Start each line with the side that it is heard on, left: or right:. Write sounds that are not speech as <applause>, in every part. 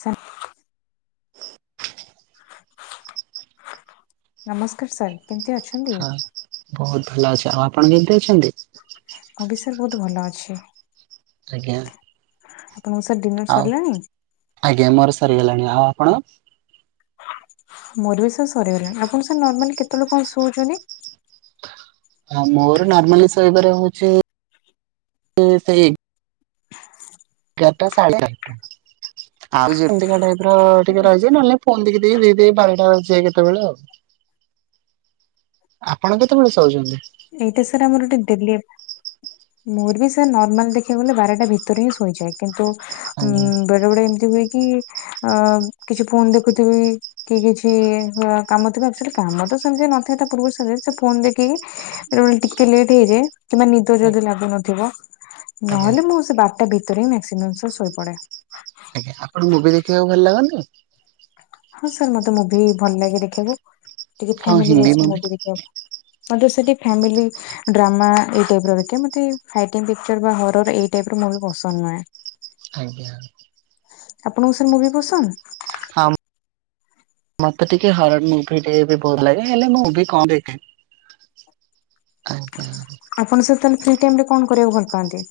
left: ସାତ
right: <inaudible>
left: ନମସ୍କାର ସାର୍। କେମତି ଅଛ?
right: ହଁ ବହୁତ ଭଲ ଅଛ। ଆଉ ଆପଣ କେମିତି ଅଛନ୍ତି?
left: ମୁଁ ବି ସାର ବହୁତ ଭଲ ଅଛି।
right: ଆଜ୍ଞା।
left: ମଉସା ଡିନର୍
right: ଆଉ
left: ସରିଲାଣି?
right: ଆଜ୍ଞା ମୋର ସରିଗଲାଣି। ଆଉ ଆପଣ?
left: ମୋର ବି ସାର୍ ସରିଗଲାଣି। ଆପଣ ସାର୍ ନର୍ମାଲି କେତେ ବେଳେ କଣ ଶୋଉଛନ୍ତି?
right: ହଁ ମୋର ନର୍ମାଲି ଶୋଇବାରେ ହଉଛି <unintelligible> ସେଇ ଏଗାରଟା ସାଢ଼େ ଚାରିଟା।
left: <inaudible>
right: ଆଉ ଯେମତିକା ଟାଇପର ଟିକେ ରହିଛି ନହେଲେ ଫୋନି ଦେଇି ଦେଇ ବାରଟା ବାଜି ଯାଏ କେତେବେଳେ ଆଉ।
left: <inaudible>
right: ଆପଣ କେତେବେଳେ ଶହୁଛନ୍ତି?
left: ଏଇଟା ସାର୍ ଆମର ଗୋଟେ ଦେଲି ମୋର ବି ସାର୍ ନର୍ମାଲ ଦେଖିବାକୁ ଗଲେ ବାରଟା ଭିତରେ ହିଁ ଶୋଇଯାଏ। କିନ୍ତୁ ଉ
right: ଆଜ୍ଞା
left: ବେଳେ ବେଳେ ଏମିତି ହୁଏ କି? ଅ କିଛି ଫୋନ ଦେଖୁଥିବି। କି କିଛି କାମ ଥିବ। ଅଚୁଆଲି କାମ ତ ସେମିତି ନଥାଏ ତା ପୂର୍ବରୁ ସେ ଫୋନ ଦେଖିକି? ବେ ଟିକେ ଲେଟ୍ ହେଇଯାଏ କିମ୍ବା ନିଦ ଯଦି ଲାଗୁନଥିବ।
right: ଆଜ୍ଞା
left: ନହେଲେ ମୁଁ ସେ ବାରଟା ଭିତରେ ହିଁ ମ୍ୟାସିମମ ସାର ଶୋଇପଡେ।
right: ଆପଣଙ୍କୁ ମୁଭି ଦେଖିବାକୁ ଭଲ ଲାଗନ୍ତି।
left: ହଁ ସାର୍ ମତେ ମୁଭି ଭଲ ଲାଗେ ଦେଖିବାକୁ। ଟିକେ
right: କଣ
left: ଫାମିଲ
right: ହିନ୍ଦୀ
left: ବେସଡ ମୁଭି ଦେଖିବାକୁ। ମାତ୍ର ସେଠି ଫ୍ୟାମିଲି। ଡ୍ରାମା ଏଇ ଟାଇପର ଦେଖେ ମତୋଇ ପିକଚର ବା ହରର ଏଇ ଟାଇପର ମୁଁ ବି ପସନ୍ଦ ନୁହେଁ। <inaudible>
right: ଆଜ୍ଞା।
left: ଆପଣଙ୍କୁ ସାର ମୁଭି ପସନ୍ଦ?
right: ହଁ ମତେ ଟିକେ ହର ମୁଭି ଟିକେ ବି ଭଲ ଲାଗେ, ହେଲେ ମୁଁ ମୁଭି କମ ଦେଖେ। ଆଜ୍ଞା।
left: ଆପଣ ସତ ତାହେଲେ ଫ୍ରି ଟାଇମ୍ ରେ କଣ କରିବାକୁ ଭଲ ପାଆନ୍ତି?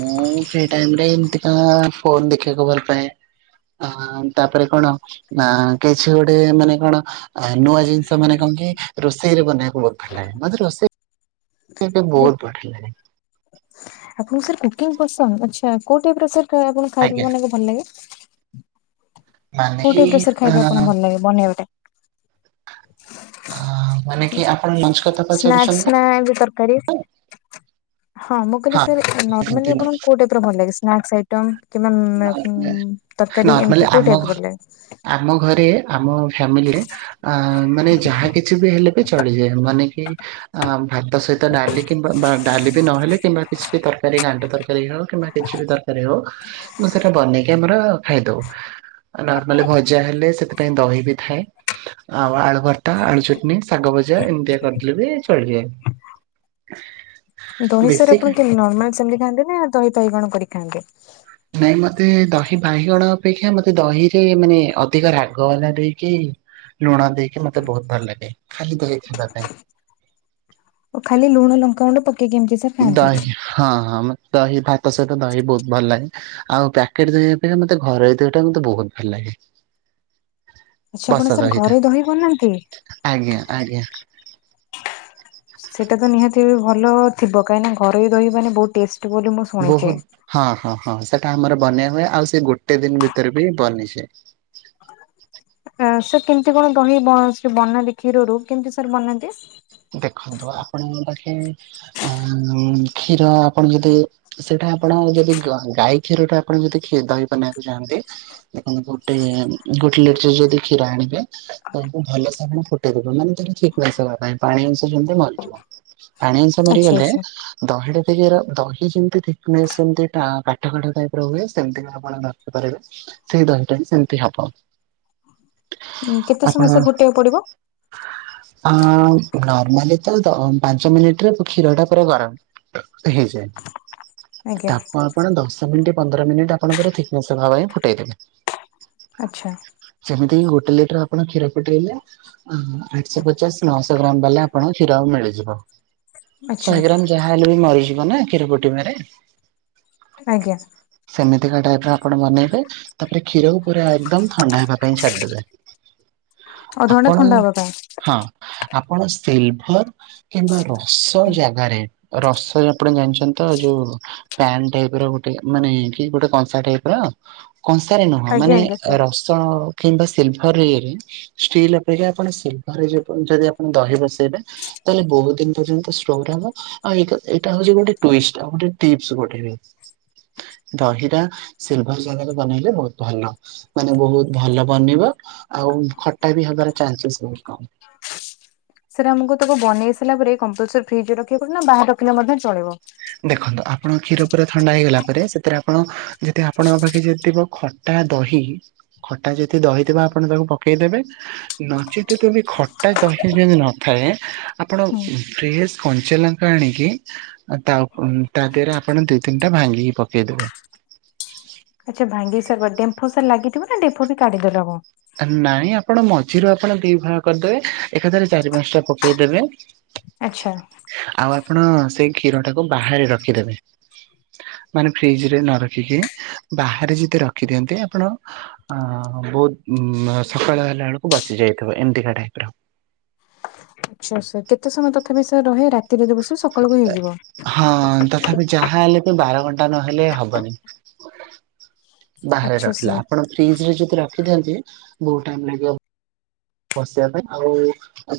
right: ମୁଁ ସେଇ ଟାଇମ୍ ରେ ଏମତି କ ଫୋନ ଦେଖିବାକୁ ଭଲ ପାଏ। ଅ ତାପରେ କଣ ନା କିଛି ଗୋଟେ ମାନେ କଣ ଆ ନୂଆ ଜିନିଷ ମାନେ କଣ କି ରୋଷେଇରେ ବନେଇବାକୁ ବୋହୁତ୍ ଭଲ ଲାଗେ। ମୋତେ ରୋଷେଇ ଏବେ
left: ଆରେ
right: ବୋହୁତ୍ ବଢିଆ ଲାଗେ।
left: ଆପଣଙ୍କୁ ସାର୍ କୁକିଂ ପସନ୍ଦ, ଆଛା କୋଉ ଟାଇପ୍ ସାର୍ ଆପଣ ଖାଇ
right: ଆଜ୍ଞା
left: ମାନେ ଭଲ ଲାଗେ?
right: ମାନେ
left: କୋଉ
right: କି
left: ଟାଇପ୍ ର ସାର୍
right: ଅ
left: ଖାଇବେ ଆପଣଙ୍କୁ ଭଲ ଲାଗେ ବନେଇବାଟା?
right: ମାନେ କି ଆପଣ ଲଞ୍ଚ କଥା
left: ସ୍ନାକ୍ସ
right: ପଚାରୁଛନ୍ତି ତ?
left: ନା ଏ ଯୋଉ ତରକାରୀ? ହଁ ମୁଁ କହିଲି ସେ ନର୍ମାଲି ଆପଣଙ୍କୁ କୋଉ ଟାଇପ୍ ର ଭଲ ଲାଗେ ସ୍ନା <unintelligible> ତରକାରୀ
right: ନର୍ମାଲି
left: ଏମିତି କୋଉ
right: ଆମ
left: ଟାଇପ୍ ର ଭଲ ଲାଗେ?
right: ଆମ ଘରେ ଆମ ଫ୍ୟାମିଲିରେ ଆ ମାନେ ଯାହା କିଛି ବି ହେଲେ ବି ଚଳିଯାଏ। ମାନେ କି ଅ ଭାତ ସହିତ ଡାଲି କିମ୍ବା ଡାଲି ବି ନହଲେ କିମ୍ବା କିଛି ବି ତରକାରୀ ଗାଣ୍ଟ ତରକାରୀ ହଉ କିମ୍ବା କିଛି ବି ତରକାର ହଉ ମୁଁ ସେଇଟା ବନେଇକି ଆମର ଖାଇଦଉ। ନର୍ମାଲି ଭଜା ହେଲେ ସେଥିପାଇଁ ଦହି ବି ଥାଏ। ଆଉ ଆଳୁ ଭର୍ତ୍ତା ଆଳୁ ଚଟନୀ ଶାଗ ଭଜା ଏମିତିଆ କରିଦେଲେ ବି ଚଳି ଯାଏ। ହ <unintelligible>
left: ଦହି ସାର ଆପଣ କେମିତି ନର୍ମାଲ ସେମିତି ଖାଆନ୍ତେ ନା ଦହି ବାଇଗଣ କରିକି ଖାଆନ୍ତି?
right: ନାଇଁ ମତେ ଦହି ବାଇଗଣ ଅପେକ୍ଷା ମତେ ଦହିରେ ମାନେ ଅଧିକ ରାଗ ବାଲା ଦେଇକି ଲୁଣ ଦେଇକି ମତେ ବୋହୁତ୍ ଭଲ ଲାଗେ। ଖାଲି ତ ଖାଇବା ପାଇଁ।
left: ଓ ଖାଲି ଲୁଣ ଲଙ୍କା ମୁଣ୍ଡ ପକେଇ କେମିତି ତ?
right: ଦହି ହଁ ହଁ ମେ ଦହି ଭାତ ସହିତ ଦହି ବୋହୁତ୍ ଭଲ ଲାଗେ। ଆଉ ପ୍ୟାକେଟ୍ ଦହି ଅପେକ୍ଷା ମତେ ଘରୋଇ ଦହି ଟା ମତେ ବହୁତ୍ ଭଲ ଲାଗେ।
left: <unintelligible> ଆଚ୍ଛା ଆପଣ ସାର୍
right: ବସଦ ଏଇଟା,
left: ଘରେ ଦହି ବନାନ୍ତି?
right: ଆଜ୍ଞା ଆଜ୍ଞା।
left: ସେଇଟା ତ ନିହାତି ଭଲ ଥିବ କାହିଁକିନା ଘରେ ରହିବନି ବହୁତ୍ ଟେଷ୍ଟ ବୋଲି। ଶୁଣିଛି।
right: ବୋହୁତ୍ ହଁ ହଁ ହଁ, ସେଟା ଆମର ବନେଇ ହୁଏ ଆଉ ସେ ଗୋଟେ ଦିନ ଭିତରେ ବି ବନିଛେ।
left: ହଁ ସେ କେମିତି କଣ ଦହି ବନାନ୍ତି କ୍ଷୀରରୁ କେମିତି ସାର୍ ବନାନ୍ତି?
right: ଦେଖନ୍ତୁ ଆପଣ ବାକେ ଅ କ୍ଷୀର ଆପଣ ଯଦି ସେଇଟା ଆପଣ ଯଦି ଗାଈ କ୍ଷୀର ଟା ଆପଣ ଯଦି କ୍ଷ ଦହି ବନବାକୁ ଚାହାନ୍ତି ଦେଖ ଗୋଟେ ଗୋଟେ ଲିଟର ଯଦି କ୍ଷୀର ଆଣିବେ ତମକୁ ଭଲସେ ମାନେ ଫୁଟେଇଦବ ମାନେ ତମେ ଠିକ୍ ନବା ପାଇଁ। ପାଣି ଅଂଶ ଯେମିତି ମରିଯିବ। ପାଣି ଅଂଶ
left: ଆଚ୍ଛା
right: ମରିଗଲେ
left: ଆଚ୍ଛା
right: ଦହିଟା ଟିକେ ଦହି ଯେମିତି ଠିକ୍ ସେ ଯେମିତି କାଠ କାଠ ଟାଇପ୍ ର ହୁଏ ସେମିତିକ ଆପଣ ଧଖିପାରିବେ। ସେଇ ଦହିଟା ବି ସେମିତି ହବ।
left: ଉଁ କେତେ ସମୟ ସେ ଫୁଟେଇବାକୁ ପଡିବ?
right: ହ <unintelligible> ନର୍ମାଲି ତ ପାଞ୍ଚ ମିନିଟରେ କ୍ଷୀର ଟା ପୁରା ଗରମ ହେଇଯାଏ।
left: ଆଜ୍ଞା
right: ତାପ ଆପଣ ଦଶ ମିନିଟ୍ ପନ୍ଦର ମିନିଟ୍ ଆପଣଙ୍କର ଠିକ୍ ନେସ୍ ହବା ପାଇଁ ଫୁଟେଇଦବେ।
left: ଆଚ୍ଛା।
right: ସେମିତି ଗୋଟେ ଲିଟର ଆପଣ କ୍ଷୀର ଫୁଟେଇଲେ ଆଠଶହ ପଚାଶ ନଅଶହ <unintelligible> ବାଲା ଆପଣ କ୍ଷୀର ଆଉ ମିଳିଯିବ।
left: ଆଚ୍ଛା
right: ଶହେ ଗ୍ରାମ୍ ଯା ଯା ହେଲେ ବି ମରିଯିବ ନା କ୍ଷୀର ଫୁଟେଇ ବରେ।
left: ଆଜ୍ଞା।
right: ସେମିତିକା ଟାଇପ୍ର ଆପଣ ବନେଇବେ? ତାପରେ କ୍ଷୀରକୁ ପୁରା ଏକଦମ ଥଣ୍ଡା ହେବା ପାଇଁ ଛାଡିଦେବେ।
left: ଅଧଘଣ୍ଟା
right: ଆପଣ
left: ଥଣ୍ଡା ହବା ପାଇଁ।
right: ହଁ ଆପଣ ସିଲ୍ଭର କିମ୍ବା ରସ ଜାଗାରେ ରସ ଯଉ ଆପଣ ଜାଣିଚନ୍ତି ତ ଯୋଉ ପ୍ୟାନ୍ ଟାଇପ୍ ର ଗୋଟେ ମାନେ କି ଗୋଟେ କଂସା ଟାଇପ୍ ର। କଂସାରେ ନୁହଁ
left: ଆଜ୍ଞା
right: ମାନେ
left: ଆଜ୍ଞା ସାର୍।
right: ରସ। କିମ୍ବା ସିଲଭର ଇରେ ଷ୍ଟିଲ୍ ଅପେକ୍ଷା ଆପଣ ସିଲଭର ରେ ଯଦି ଆପଣ ଦହି ବସେଇବେ ତାହେଲେ ବହୁତ ଦିନ ପର୍ଯ୍ୟନ୍ତ <unintelligible> ହବ ଆଉ ଏଟା- ଏଟା ହଉଛି ଗୋଟେ ଟୁଇଷ୍ଟ୍ ଆଉ ଗୋଟେ ଟିପ୍ସ ଗୋଟେ ବି। ଦହିଟା ସିଲଭର ଜାଗାରେ ବନେଇଲେ ବହୁତ୍ ଭଲ। ମାନେ ବହୁତ ଭଲ ବନିବ ଆଉ ଖଟା ବି ହବାର ଚାନ୍ସସ୍ ବହୁତ କମ୍।
left: ସେଟ ଆମକୁ ତାକୁ ବନେଇ ସାରା ପରେ କମ୍ପଲସରି ଫ୍ରିଜ ରଖିବା ପଡିବ ନା ବାହାର ରଖିଲେ ମଧ୍ୟ ଚଳିବ?
right: ଦେଖନ୍ତୁ ଆପଣଙ୍କ କ୍ଷୀର ପୁରା ଥଣ୍ଡା ହେଇଗଲା ପରେ ସେଥିରେ ଆପଣ ଯଦି ଆପଣଙ୍କ ପାଖେ ଯଦି ଥିବ ଖ ଖଟା ଦହି ଖଟା ଯଦି ଦହିଥିବ ଆପଣ ତାକୁ ପକେଇଦେବେ ନଚେତ ତୁ ବି ଖଟା ଦହି ଯଦି ନଥାଏ ଆପଣ ଫ୍ରେଶ କଞ୍ଚଲା ଆଣିକି ତା ଉପ-ତା ଦେହେରେ ଆପଣ ଦି ତିନିଟା ଭାଙ୍ଗିକି ପକେଇଦେବେ।
left: ଆଚ୍ଛା ଭାଙ୍ଗି ସାର ଡେମ୍ଫୋ ସାର୍ ଲାଗିଥିବ ନା ଡେମ୍ଫୋ ବି କାଢିଦେଲେ ହବ।
right: ନାଇଁ ଆପଣ ମଝିରୁ ଆପଣ ଦି ଭାଗ କରିଦେବେ ଏକାଥରେ ଚାରି ପାଞ୍ଚଟା ପକେଇଦେବେ
left: ଆଛା।
right: ଆଉ ଆପଣ ସେଇ କ୍ଷୀର ଟାକୁ ବାହାରେ ରଖିଦେବେ। ମାନେ ଫ୍ରିଜ ରେ ନ ରଖିକି ବାହାରେ ଯତେ ରଖିଦିଅନ୍ତି ଆପଣ ଅ ବହୁତ ଉ ସକାଳ ହେଲା ବେଳକୁ ବାସି ଯାଇଥିବ ଏମତିକା ଟାଇପ ର।
left: ଆଚ୍ଛା ଆଚ୍ଛା କେତେ ସମୟ ତଥାପି ସେ ରହେ ରାତିରେ ଯଦି ଦେବସ ସକାଳ କୁ ହେଇଯିବ?
right: ହଁ ତଥାପି ଯାହା ହେଲେ ବି ବାର ଘଣ୍ଟା ନହେଲେ ହବନି। ବାହାରେ
left: ଆଚ୍ଛା
right: ରହିଲା
left: ସାର୍।
right: ଆପଣ ଫ୍ରିଜ୍ ରେ ଯଦି ରଖିଦିଅନ୍ତି ବହୁତ୍ ଟାଇମ୍ ଲାଗିବ ବସିବା ପାଇଁ ଆଉ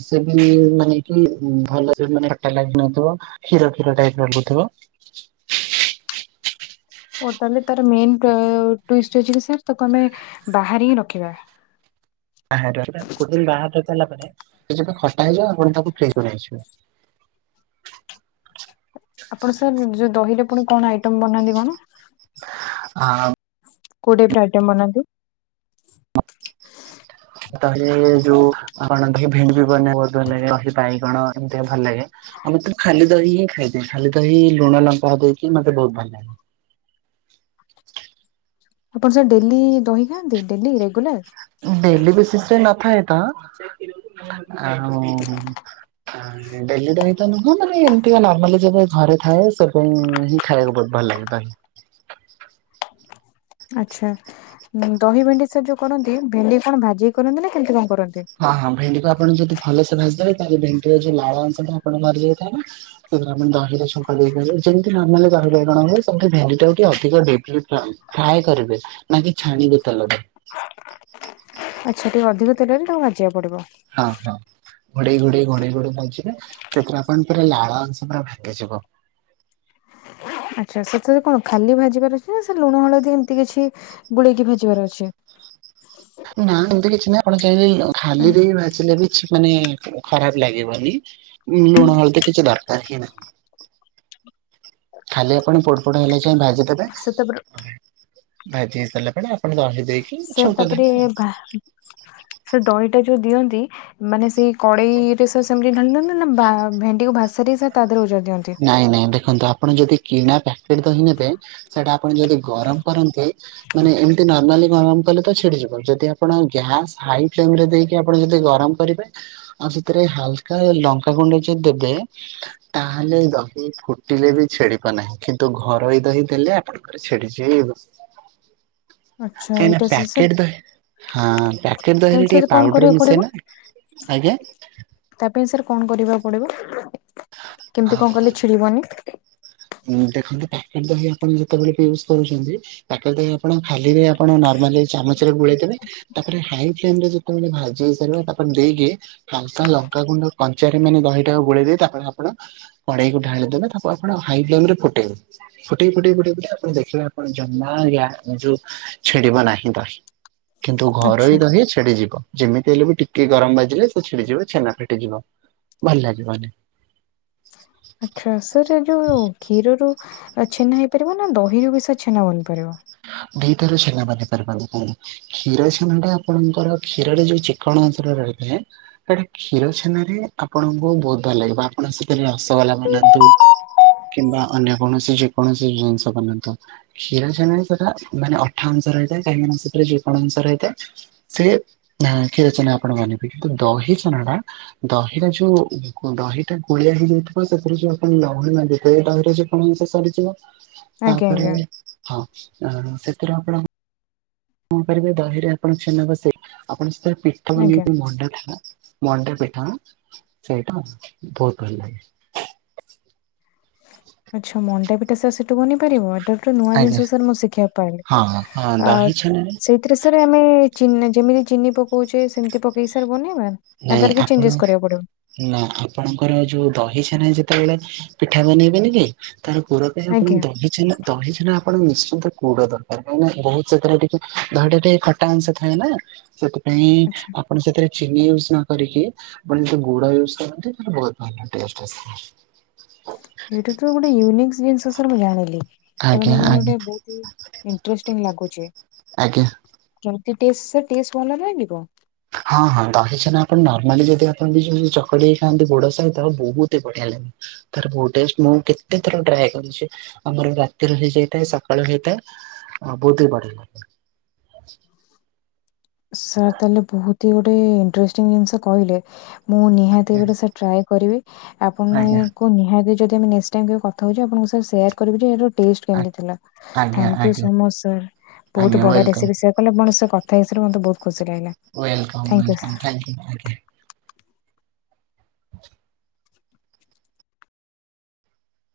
right: ସେ ବି ମାନେ କି ଭଲ ସେ ଖଟା ଲାଗି ନଥିବ କ୍ଷୀର କ୍ଷୀର ଟାଇପ୍ ଲାଗୁଥିବ।
left: ଓ ତାହେଲେ ତାର ମେନ୍ ଟ-ଟୁ ଇଷ୍ଟ ଅଛି କି ସାର୍ ତାକୁ ଆମେ ବାହାର ହିଁ ରଖିବା।
right: ଆ ଗୋଟେ ଦିନ ବାହାରାରିଲ ପରେ ସେ ଯ ଖଟା ହେଇଯିବ ଆପଣ ତାକୁ ଫ୍ରୀଜ୍ କୁ ନେଇଯିବେ।
left: ଆପଣ ସାର୍ ଯୋଉ ଦହିରେ ପୁଣି କଣ ଆଇଟମ ବନାନ୍ତି କଣ?
right: ଆଉ
left: କୋଉ ଟାଇପ୍ ର ଆଇଟମ୍ ବନାନ୍ତି?
right: ତାହେଲେ ଏ ଯୋଉ ଆ କଣ ଭେଣ୍ଡି <unintelligible> ବାଇଗଣ ଏମତି ଟିକେ ଭଲ ଲାଗେ। ଆମେ ତେ ଖାଲି ଦହି ହିଁ ଖାଇଥାଏ ଖାଲି ଦହି ଲୁଣ ଲଙ୍କା ଦେଇକି ମତେ ବହୁତ୍ ଭଲ ଲାଗେ।
left: ଆପଣ ସାର୍ ଡେଲି ଦହି ଖାଆନ୍ତି ଡେଲି ରେଗୁଲାର?
right: ଡେଲି ବେସିସ୍ ରେ ନଥାଏ ତ ଆଉଁ <unintelligible> ଡେଲି ଦହି ତ ନୁହଁ ମାନେ ଏମତିକା ନର୍ମାଲି ଯେବେ ଘରେ ଥାଏ ସେବେ ହିଁ ଖାଇବାକୁ ବହୁତ୍ ଭଲ ଲାଗେ ଦହି।
left: ଆଛା ଦହି ଭେଣ୍ଡି ସାର୍ ଯୋଉ କରନ୍ତି ଭେଣ୍ଡିକି କଣ ଭାଜିିକି କରନ୍ତି ନା କେମିତି କଣ କରନ୍ତି?
right: ହଁ ହଁ ଭେଣ୍ଡିକୁ ଆପଣ ଯଦି ଭଲସେ ଭାଜିଦେବେ ତାହେଲେ ଭେଣ୍ଡିର ଯୋଉ ଲାଳ ଅଂଶଟା ଆପଣ ମରିଯାଇଥାଏ ଆମେ ଦହିରେ ଶୁଖ ଦେଇାର ଯେମିତି ନର୍ମାଲି ଦହି ବାଇଗଣ ହୁଏ ସେନ୍ତୀ ଭେଣ୍ଡି ଟାକୁ ଟିକେ ଅଧିକ ଡିପ୍ ଲି ଫ୍ରାଏ ଫ୍ରାଏ କରିବେ ନା କି ଛାଣିବେ ତେଲ ରେ।
left: ଆଚ୍ଛା ଟିକେଏ ଅଧିକ ତେଲାରେ ତାକୁ ଭାଜିବାକୁ ପଡ଼ିବ।
right: ହଁ ହଁ। ଘୋଡେଇ ଘୋଡେଇ ଘୋଡେଇ ଘୋଡେଇ ବାଯିବେ ସେଥିରେ ଆପଣ ପୁରା ଲାଳ ଅଂଶ ପୁରା ଭାଙ୍ଗିଯିବ।
left: ଆଚ୍ଛା ସେଥିରେ କଣ ଖାଲି ଭାଜି ପାରୁଛି ନା ସେ ଲୁଣ ହଳଦୀ ଏମିତି କିଛି? ଗୁଳେଇକି ଭାଜିବାର ଅଛି।
right: ନା ଏମିତି କିଛି ନାହିଁ ଆପଣ ଚାହିଁଲେ ଖାଲିରେ ବି ଭାଜିଲେଲେ ବି? ମାନେ ଖରାପ ଲାଗିବନି। ଲୁଣ ହଳ ତ କିଛି ଦରକାର ହି ନାହିଁ। ଖାଲି ଆପଣ ପୋଟ ଫୋଡ ହେଲା ଯାଏ ଭାଜିଦେବେ।
left: ସେ ତାପରେ
right: ଭାଜି ହେଇ ସାରିଲା ପରେ ଆପଣ ଦହି ଦେଇକି।
left: ସେ
right: ଛୁଙ୍କ
left: ତାପରେ
right: ଦେବେ ଆଉ।
left: ସେ ଦହିଟା ଯୋଉ ଦିଅନ୍ତି। ମାନେ ସେଇ କଡେଇରେ ସେ ସେମିତି ଢାଲି ଦଅନ୍ତି ନା ବା ଭେଣ୍ଡିକୁ ଭାସାରିକି ତାଦେହରେ ଓଜଡ଼ି ଦିଅନ୍ତି?
right: ନାଇଁ ନାଇଁ ଦେଖନ୍ତୁ ଆପଣ ଯଦି କିଣା ପ୍ୟାକେଟ୍ ଦହି ନେବେ ସେଇଟା ଆପଣ ଯଦି ଗରମ କରନ୍ତି। ମାନେ ଏମିତି ନମାଲି ଗରମ କଲେ ତ ଛିଡିଯିବ ଯଦି ଆପଣ ଗ୍ୟାସ୍ ହାଇ ଫ୍ଲେମରେ ଦେଇକି ଆପଣ ଯଦି ଗରମ। କରିବେ ଆଉ ସେଥିରେ ହାଲକା ଲଙ୍କାଗୁଣ୍ଡ ଯଦି ଦେବେ। ତାହେଲେ ଦହି ଫୁଟିଲେ ବି ଛିଡ଼ିବ ନାହିଁ। କିନ୍ତୁ ଘରୋଇ ଦହି ଦେଲେ ଆପଣ ଛିଡିଯିବ।
left: <inaudible> ଆଚ୍ଛା
right: କାହିଁକିନା
left: ଏଇଟା ସେ ସାର୍
right: ପ୍ୟାକେଟ ଦହି ହଁ ପ୍ୟାକେଟ୍
left: ତାହେଲେ
right: ଦହିରେ
left: ସାର୍
right: ଟିକେ
left: କଣ
right: ପାଉଡର
left: କରିବାକୁ ପଡିବ?
right: ମିଶେନା? ଆଜ୍ଞା।
left: ତା ପାଇଁ ସାର୍ କଣ କରିବାକୁ ପଡିବ?
right: ଆ
left: କେମିତି କଣ କଲେ ଛିଡିବନି?
right: ଦେଖନ୍ତୁ ପ୍ୟାକେଟ ଦହି ଆପଣ ଯେତେବେଳେ ୟୁଜ୍ କରୁଛନ୍ତି? ପ୍ୟାକେଟ ଦହି ଆପଣ ଖାଲିରେ ଆପଣ ନର୍ମାଲି ଚାମଚରେ ଗୋଳେଇଦେବେ। ତାପରେ ହାଇ ଫ୍ଲେମରେ ଯେତେବେଳେ ଭାଜି ହେଇସାରିବ ତାପରେ ଦେଇକି। ହାଲକା ଲଙ୍କାଗୁଣ୍ଡ କଞ୍ଚାରେ ମାନେ ଦହିଟାକୁ ଗୋଳେଇ ଦେଇ ତାପରେ ଆପଣ କଡେଇକୁ ଢାଳିଦବା ତାକୁ ଆପଣ ହାଇ ଫେମରେ ଫୁଟେଇବେ। ଫୁଟେଇ ଫୁଟେଇ ଫୁଟେଇ ଫୁ ଆପଣ ଦେଖିବେ ଆପଣ ଜମା ଆ ଯୋଉ ଛିଡିବ ନାହିଁ ଦହି। କିନ୍ତୁ
left: ଆଚ୍ଛା
right: ଘରୋଇ ଦହି ଛିଡିଯିବ। ଯେମିତି ହେଲେ ବି ଟିକେ ଗରମ ବାଜିଲେ ସେ ଛିଡିଯିବ ଛେନା ଫିଟିଯିବ। ଭଲ ଲାଗିବନି।
left: ଆଚ୍ଛା ସାର୍ ଏ ଯୋଉ କ୍ଷୀରରୁ ଛେନା ହେଇପାରିବ ନା ଦହିରୁ ବି ସେ ଛେନା ବନି ପାରିବ?
right: <unintelligible> କ୍ଷୀର ଛେନାଟା ଆପଣଙ୍କର କ୍ଷୀରରେ ଯୋଉ ଚିକଣ ଅଂଶଟା ରହିଥାଏ। କା କ୍ଷୀର ଛେନାରେ ଆପଣଙ୍କୁ ବହୁତ ଭଲ ଲାଗିବ। ଆପଣ ସେଥିରେ ରସଗୋଲା ବନାନ୍ତୁ। କିମ୍ବା ଅନ୍ୟ କୌଣସି ଯେ କୌଣସି ଜିନିଷ ବନାନ୍ତୁ କ୍ଷୀର ଛେନା ସେଟା ମାନେ ଅଠା ଅଂଶ ରହିଥାଏ କାହିଁକିନା ମାନ ସେଥିରେ ଯେକୋଣସି ଅଂଶ ରହିଥାଏ। ସେ କ୍ଷୀରଛେନା ନା ଆପଣ ମାନିବେ କିନ୍ତୁ ଦହି ଛେନାଟା। ଦହିଟା ଯୋଉ ଦହିଟା ଗୋଳିଆ ହେଇଯାଇଥିବ ସେଥିରେ ଯୋଉ ଆପଣ ଲହୁଣୀ ମାଗିଥିବେ ଦହିରେ ଯୋଉ <unintelligible> ସରିଯିବ।
left: <inaudible>
right: ତାପରେ
left: ଆଜ୍ଞା
right: ହଁ। ସେଥିରୁ ଆପଣ କଣ କରିବେ? ଦହିରେ ଆପଣ ଛେ୍ନା ବସେ ଆପଣଙ୍କ ସେଥିରେ ପିଠା
left: ଆଜ୍ଞା।
right: ନେଇ ମଣ୍ଡା ଥିଲା। ମଣ୍ଡା ପିଠା ସେଇଟା ବହୁତ ଭଲ ଲାଗେ।
left: ଆଚ୍ଛା ମଣ୍ଡା ପିଠା ସେ ସେଠୁ ବନେଇ ପାରିବ। <unintelligible> ନୂଆ
right: ଆଜ୍ଞା
left: ଜିନିଷ ସ ମୁଁ ଶିଖିବାକୁ ପାଇଲି
right: ହଁ ହଁ
left: ଆ
right: ଦହି ଛେନାରେ
left: ସେ ଏଥିରେ ସାର୍ ଆମେ ଚ ଯେମିତି ଚିନି ପକଉଛେ ସେମିତି ପକେଇ ସାର ବନେଇ
right: ନାଇଁ
left: <unintelligible> ର କି
right: ଆପଣ
left: ଚେଞ୍ଜେସ କରିବାକୁ ପଡିବ।
right: ନା ଆପଣଙ୍କର ଯୋଉ ଦହି ଛାନ ଯେତେବେଳେ ପିଠା ବନେଇବେନି କି ତାର ପୁର ସେ ଆପଣଙ୍କୁ
left: ଆଜ୍ଞା
right: ଦହି ଛେନା ଦହି ଛେନା ଆପଣ ନିଶ୍ଚିନ୍ତ କୁଡ ଦରକାର କାହିଁକି ନା ବହୁ ସେଥିରେ ଟିକେ ଦହି ଟା ଟିକେ ଖଟା ଅଂଶ ଥାଏ ନା। ସେଥିପାଇଁ
left: ଆଚ୍ଛା
right: ଆପଣ ସେଥିରେ ଚିନି କରିକି ଆପଣ ଯଦି ଗୁଡ଼ ଇୟୁଜୁ କରନ୍ତି ତାହାଲେ ବହୁତୁ ଭଲ ଟେଷ୍ଟ ଆସିବ।
left: ଏଇଠୁ ତ ଗୋଟେ ୟୁନିକ୍ ଜିନନ୍ସ ସାର ମୁଁ ଜାଣିଲି। ସେଟା
right: ଆଜ୍ଞା
left: ମାନେ ମାନେ
right: ଆଜ୍ଞା
left: ଗୋଟେ ବହୁତୁ ଇଣ୍ଟରଷ୍ଟିଙ୍ଗି ଲାଗୁଚି।
right: ଆଜ୍ଞା
left: କେମିତି ଟେଷ୍ଟ ସାର ଟେଷ୍ଟ ଭଲ ଲାଗିବ? <unintelligible>
right: ହଁ ହଁ ଦହି ଛେନା ଆପଣ ନର୍ମାଲି ଯଦି ଆପଣ ଵି ଯଦି ଚକଡି ହେଇ ଖାଆନ୍ତି ଗୁଡ଼ ସହିତ ବହୁତି ବଢିଆ ଲାଗିବ। ତାର ବହୁ ଟେଷ୍ଟ ମୁଁ କେତେ ଥର ଟ୍ରାଏ କରିଚି ଆମର ରାତିରେ ହେଇଯାଇଥାଏ ସକାଳୁ ହେଇଥାଏ। ଆ ବୋତ ପିଲ <unintelligible>
left: ସାର୍ ତାହେଲେ ବହୁତି ଗୋଟେ ଇଣ୍ଟଷ୍ଟିଙ୍ଗି ଜିନିଷ କହିଲେ। ମୁଁ ନିହାତି ଗୋଟେ
right: ଲାଗେ।
left: ସାର ଟ୍ରାଏ କରିବି ଆପଣ
right: ଆଜ୍ଞା
left: ନିହାତି ଯଦି ଆମେ ନେଷ୍ଟ ଟାଇମି କଥା ହଉଚି ଆପଣଙ୍କ ସେୟାର କରିବୁ ଯେ ଟେଷ୍ଟ
right: ଆଜ୍ଞା
left: କେମିତି ଥିଲା
right: ଆଜ୍ଞା
left: ଥାଙ୍କୁ
right: ଆଜ୍ଞା
left: ସାର ମ ସ ବହୁତୁ
right: ଆଜ୍ଞା
left: ବଢିଆ
right: ୱେଲକମ୍
left: ରେସିପି ସେୟା କଲେ ମ କଥା <unintelligible> ସତରେ ମତେ ବହୁ ଖୁସି ଲାଗିଲା।
right: Welcome
left: thank you sir.
right: Welcome thank you ଥାଙ୍କୁ।